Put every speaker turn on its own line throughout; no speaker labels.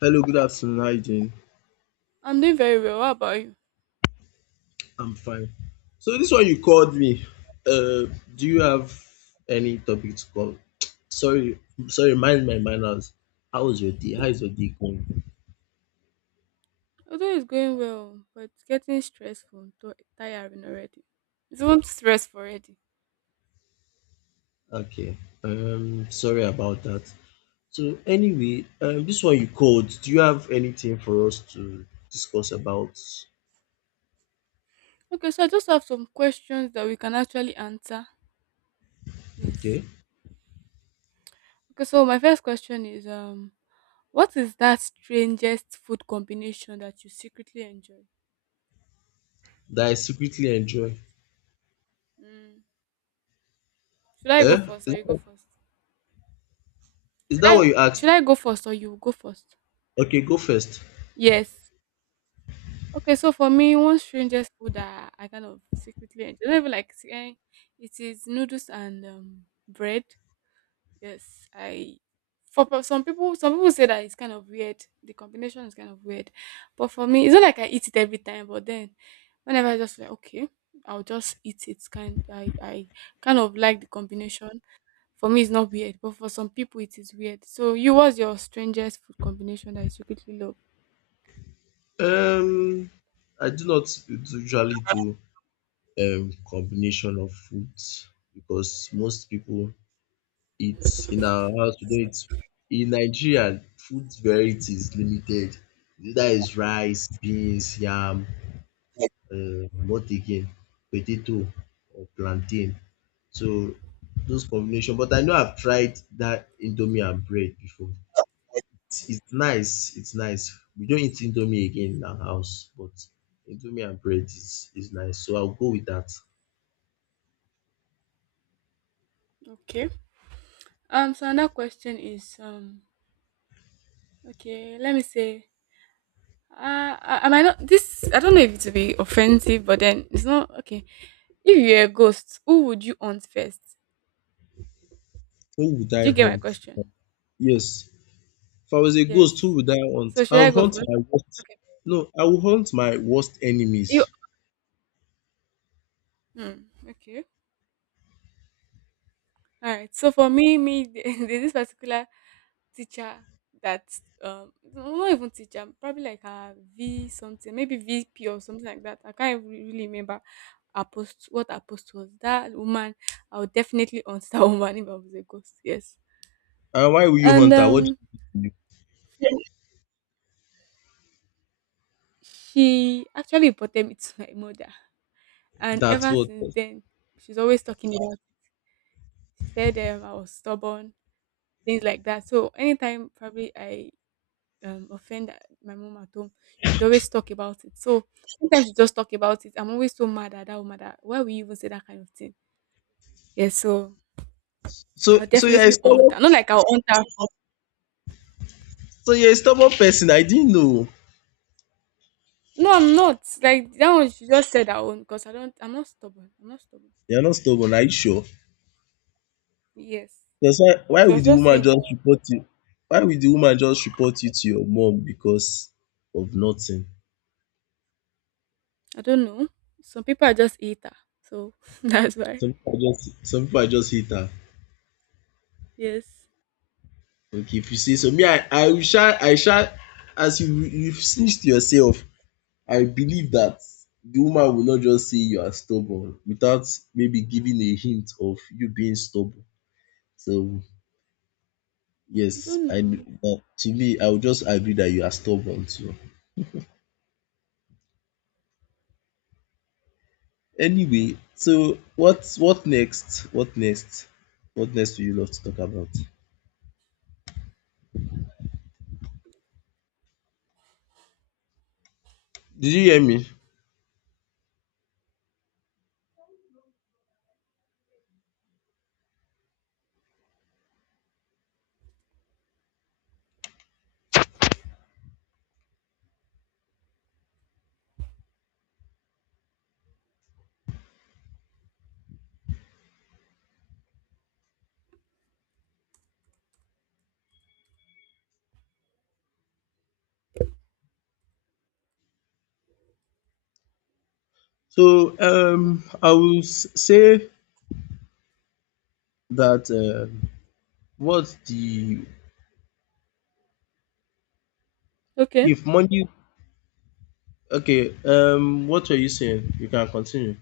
Hello, good afternoon. How you doing?
I'm doing very well. How about you?
I'm fine. So this one you called me. Do you have any topic to call? Sorry, sorry. Mind my manners. How was your day? How is your day going?
Although it's going well, but it's getting stressful, tiring already. It's not stressful already.
Okay. Sorry about that. So anyway, this one you called. Do you have anything for us to discuss about?
Okay, so I just have some questions that we can actually answer. Yes.
Okay.
Okay, so my first question is what is that strangest food combination that you secretly enjoy?
That I secretly enjoy.
Mm. Should I go
Eh?
first or
Is
you go first?
is
Should
that
I
what you
should
asked?
I go first or you go first?
Okay, go first.
Yes. Okay, so for me, one strangest food that I kind of secretly enjoy, not even like it is noodles and bread. Yes, some people say that it's kind of weird. The combination is kind of weird, but for me, it's not like I eat it every time. But then, whenever I just like okay, I'll just eat it. Kind I kind of like the combination. For me, it's not weird, but for some people, it is weird. So, you what's your strangest food combination that you secretly love?
Um, I do not usually do combination of foods because most people eat in our house we don't eat in Nigeria food variety is limited. Either is rice, beans, yam, what again? Potato or plantain. So those combination but I know I've tried that indomie and bread before. It's nice, it's nice. We don't eat indomie again in our house but indomie and bread is nice so I'll go with that.
Okay. So another question is okay, let me say, uh, I might not. This I don't know if it will be offensive, but then it's not okay. If you're a ghost, who would you haunt first?
Who would I
Do you get my
hunt?
question?
Yes. If I was a
Yes.
ghost, who would I hunt?
So should I
I'll
go
hunt
first?
my worst.
Okay.
No, I will hunt my worst
You.
enemies.
Hmm, okay. Alright, so for me, me, there's this particular teacher that no, not even teacher, probably like a V something, maybe VP or something like that. I can't even really remember her post what her post was. That woman, I would definitely answer that woman if I was a ghost. Yes.
And why will you
And
hunt her? What do you do to
she actually reported me to my mother.
you?
And
That's
ever
what.
since then, she's always talking about she said I was stubborn, things like that. So anytime probably I offend my mom at home, she'd always talk about it. So sometimes we just talk about it. I'm always so mad at that woman that why would you even say that kind of thing? Yeah, so
So,
I'll
so you're a
definitely own
stubborn.
her. Not like I'll own her.
So you're a stubborn person. I didn't know.
No, I'm not. Like that one, she just said her own because I don't. I'm not stubborn. I'm not stubborn.
You're not stubborn. Are you sure?
Yes,
That's why. Why
she was
would the
just
woman
saying her
just
own.
report you? Why would the woman just report you to your mom because of nothing?
I don't know. Some people are just eater, so that's why.
Some people are just. Some people are just hate her.
Yes,
Okay, if you say so, me, I will shall, I shall. As you snitch to yourself. I believe that the woman will not just say you are stubborn without maybe giving a hint of you being stubborn. So
I
yes,
don't
I
know.
that to me I would just agree that you are stubborn too. Anyway, so what next? What next? What next do you love to talk about? Did you hear me? So I will say that what's the
Okay,
if money okay what were you saying? You can continue.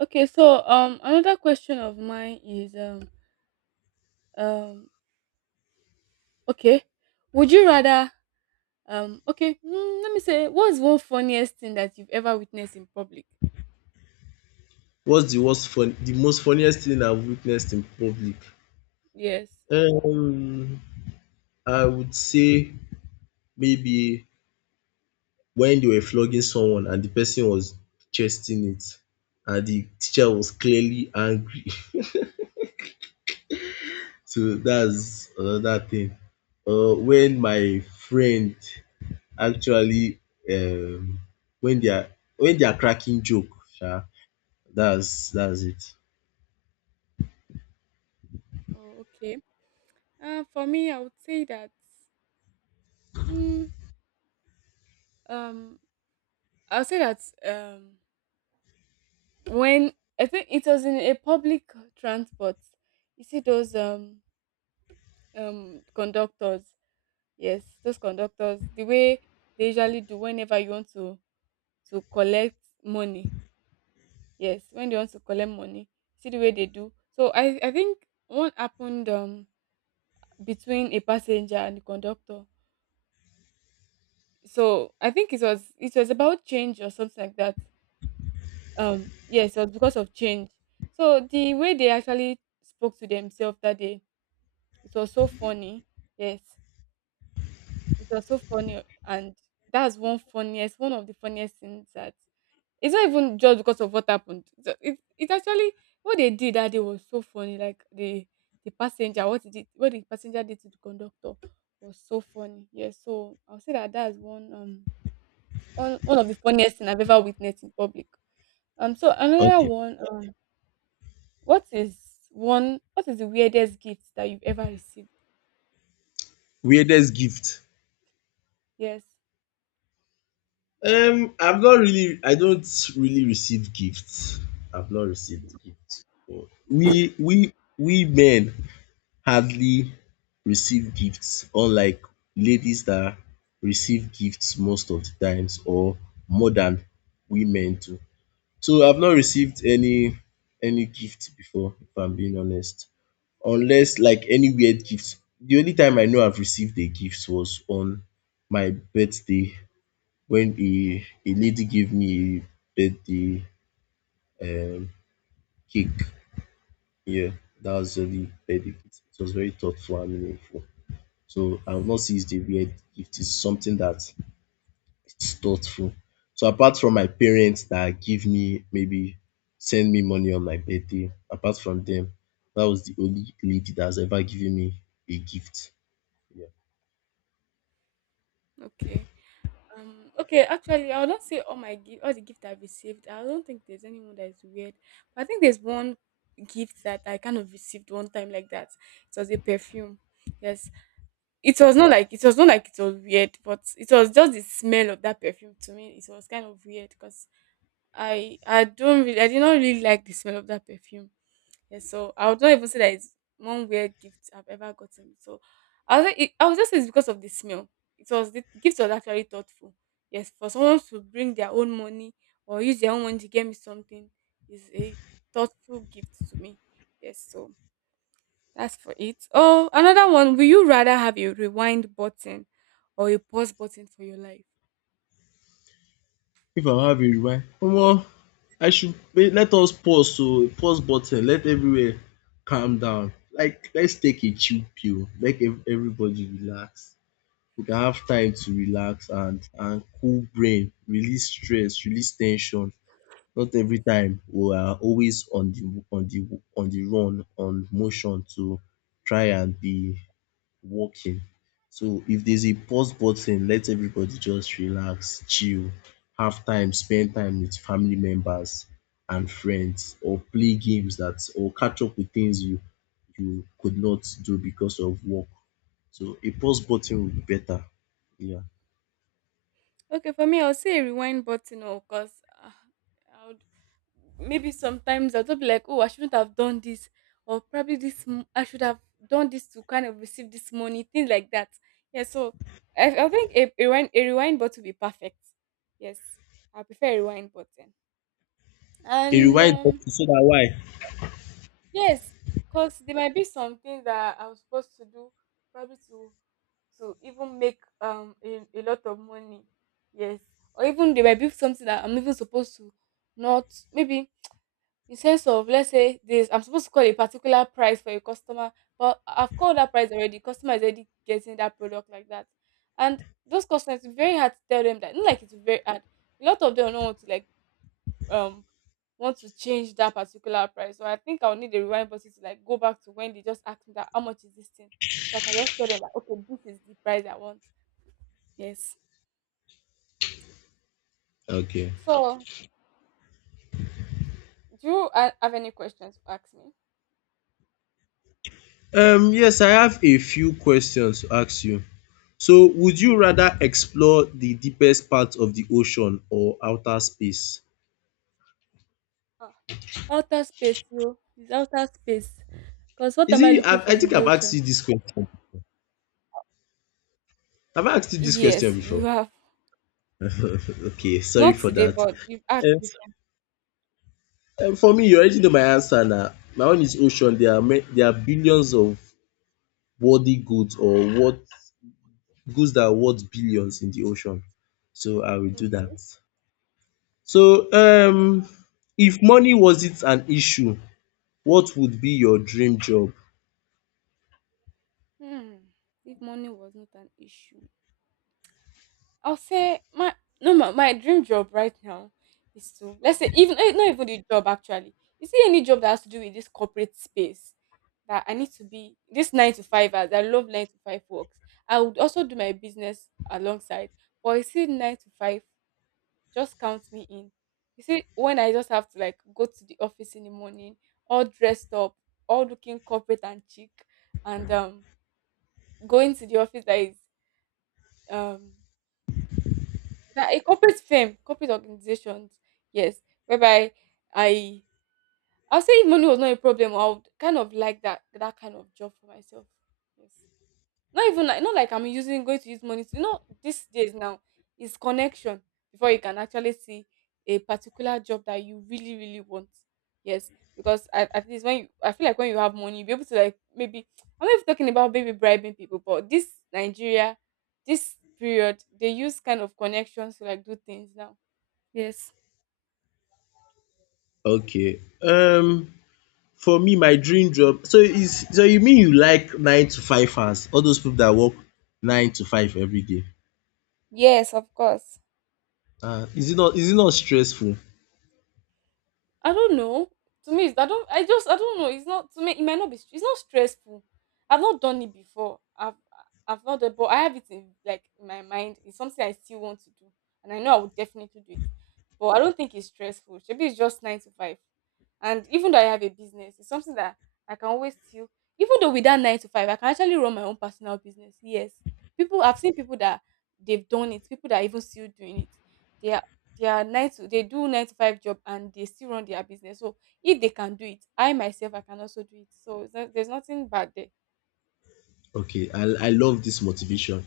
okay. So another question of mine is um okay, would you rather okay, mm, let me say, what's one funniest thing that you've ever witnessed in public?
What's the worst fun the most funniest thing I've witnessed in public?
Yes.
Um, I would say maybe when they were flogging someone and the person was chesting it and the teacher was clearly angry. So that's another thing. When my friend actually um when they are when they are cracking joke sha, that's it.
Oh, okay. For me, Mm, um, I would say that. Um, when I think it was in a public transport, you see those conductors. Yes, those conductors. The way they usually do whenever you want to collect money. Yes, when they want to collect money, see the way they do. So I think one happened. Between a passenger and the conductor. So I think it was about change or something like that. Yes, it was because of change. So the way they actually spoke to themselves that day, it was so funny. Yes. It was so funny and that's one funniest one of the funniest things that it's not even just because of what happened. So it actually what they did that day was so funny. Like the passenger, what the passenger did to the conductor was so funny. Yeah, so I'll say that that's one, one of the funniest thing I've ever witnessed in public. So another
Okay.
one. What is What is the weirdest gift that you've ever received?
Weirdest gift.
Yes.
I've not really, I don't really receive gifts. I've not received gifts. We men hardly receive gifts unlike ladies that receive gifts most of the times or more than we men do. So I've not received any gift before if I'm being honest. Unless like any weird gift. The only time I know I've received a gift was on my birthday when a lady gave me a birthday um, cake. Yeah, that was really birthday gift. It was very thoughtful and meaningful. So I would not see it a weird gift. It's something that it's thoughtful. So apart from my parents that give me maybe send me money on my birthday, apart from them, that was the only lady that's ever given me a gift. Yeah.
Okay. Okay, actually, I would not say all the gift I've received. I don't think there's anyone that is weird. But I think there's one gift that I kind of received one time like that. It was a perfume. Yes, it was not like it was weird, but it was just the smell of that perfume to me. It was kind of weird because I did not really like the smell of that perfume. Yeah, so I would not even say that it's one weird gift I've ever gotten. So I was like, I was just say it's because of the smell. It was The gift was actually thoughtful. Yes, for someone to bring their own money or use their own money to get me something is a thoughtful gift to me. Yes, so that's for it. Oh, another one. Will you rather have a rewind button or a pause button for your life?
If our hand dey rewind omo I should let us pause oh, pause button let everywhere calm down like let's take a chill pill make everybody relax we can have time to relax and cool brain, release stress, release ten sion not every time we are always on the run on motion to try and be working. So if there's a pause button, let everybody just relax, chill, have time, spend time with family members and friends, or play games that or catch up with things you could not do because of work. So a pause button would be better. Yeah.
Okay, for me, I'll say a rewind button, or because uh, I would maybe sometimes I'll just be like, oh, I shouldn't have done this, or probably I should have done this to kind of receive this money, things like that. Yeah, so I think a rewind button would be perfect. Yes, I prefer a rewind button,
A
and
rewind button so that why?
yes, because there might be some things that I was supposed to do probably to even make a lot of money, yes, or even they might be something that I'm even supposed to not maybe, in sense of let's say this I'm supposed to call a particular price for a customer, but I've called that price already, customer is already getting that product like that, and those customers, it's very hard to tell them that, not like it's very hard, a lot of them don't want to um want to change that particular price. So I think I'll need a rewind button to like go back to when they just asked me that how much is this thing, so I can just tell them that okay, this is the price I want. Yes.
Okay.
So, do you have any questions to ask me?
Yes, I have a few questions to ask you. So would you rather explore the deepest part of the ocean or outer space?
Ah, outer space, yo. It's outer space. Because what
Is
am I
it?
looking
I,
for
I
in
think
the
I've asked
ocean?
you this question. Have I asked you this question
Yes, you
before?
have.
Okay, sorry
Not
for
today,
that.
but you've asked
Um,
before.
for me, you already know my answer now. My own is ocean. There are there are billions of worthy goods or what goods that are worth billions in the ocean. So I will do that.
Okay.
So if money wasn't an issue, what would be your dream job?
Hmm. If money was not an issue, I'll say my no my, my dream job right now is to, let's say, even not even the job actually. You see any job that has to do with this corporate space that I need to be this nine to five, as I love nine to five works. I would also do my business alongside. But you see, nine to five, just count me in. You see, when I just have to like go to the office in the morning, all dressed up, all looking corporate and chic, and going to the office that is um that a corporate firm, corporate organizations, yes, whereby I I'll say if money was not a problem, I would kind of like that that kind of job for myself. Yes. Not even like, not like I'm using going to use money to, you know, these days now it's connection before you can actually see a particular job that you really, really want. Yes. Because at least when you, I feel like when you have money, you'll be able to like maybe, I'm not even talking about maybe bribing people, but this Nigeria, this period, they use kind of connections to like do things now. Yes.
Okay. For me, my dream job so is so you mean you like 9 to 5 hours? All those people that work 9 to 5 every day.
Yes, of course.
Is it not stressful?
I don't know. To me, I don't. I just. I don't know. It's not to me. It might not be. It's not stressful. I've not done it before. I've. I've not done, but I have it in like in my mind. It's something I still want to do, and I know I would definitely do it. But I don't think it's stressful. Maybe it's just nine to five, and even though I have a business, it's something that I can always still. Even though with that nine to five, I can actually run my own personal business. Yes, people. I've seen people that they've done it. People that are even still doing it. They they do nine to five job and they still run their business. So if they can do it, I myself I can also do it. So it's not- there's nothing bad there.
Okay, I love this motivation.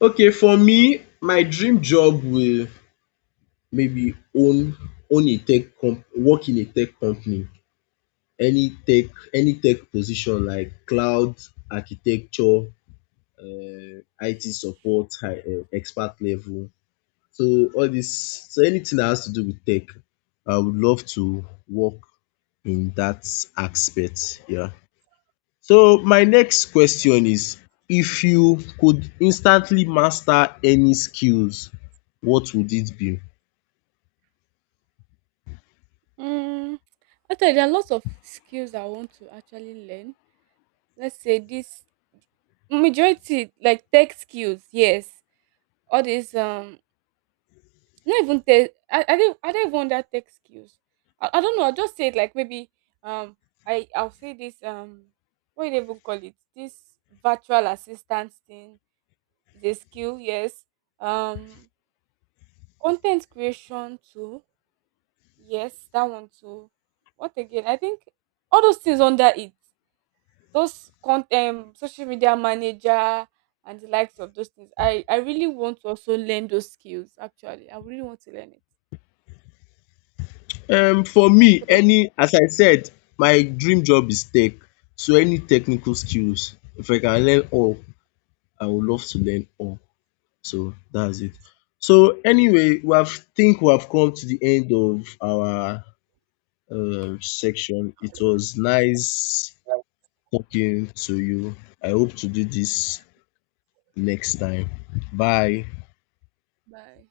Okay, for me, my dream job will maybe own own a tech comp work in a tech company. Any tech position like cloud architecture, IT support, high expert level. So all this, so anything that has to do with tech, I would love to work in that aspect. Yeah. So my next question is, if you could instantly master any skills, what would it be?
Mm, actually, there are lots of skills I want to actually learn. Let's say this majority like tech skills, yes. All these not even tech. I don't even under tech skills. I don't know. I'll just say it like maybe um I I'll say this what do they even call it? This virtual assistant thing is a skill, yes. Um, content creation too, yes, that one too. What again? I think all those things under it, those content, social media manager, and the likes of those things. I really want to also learn those skills. Actually, I really want to learn it.
For
And
me,
so,
any as I said, my dream job is tech. So any technical skills, if I can learn all, I would love to learn all. So that's it. So anyway, we have think we have come to the end of our section. It was nice talking to you. I hope to do this next time. Bye.
bye.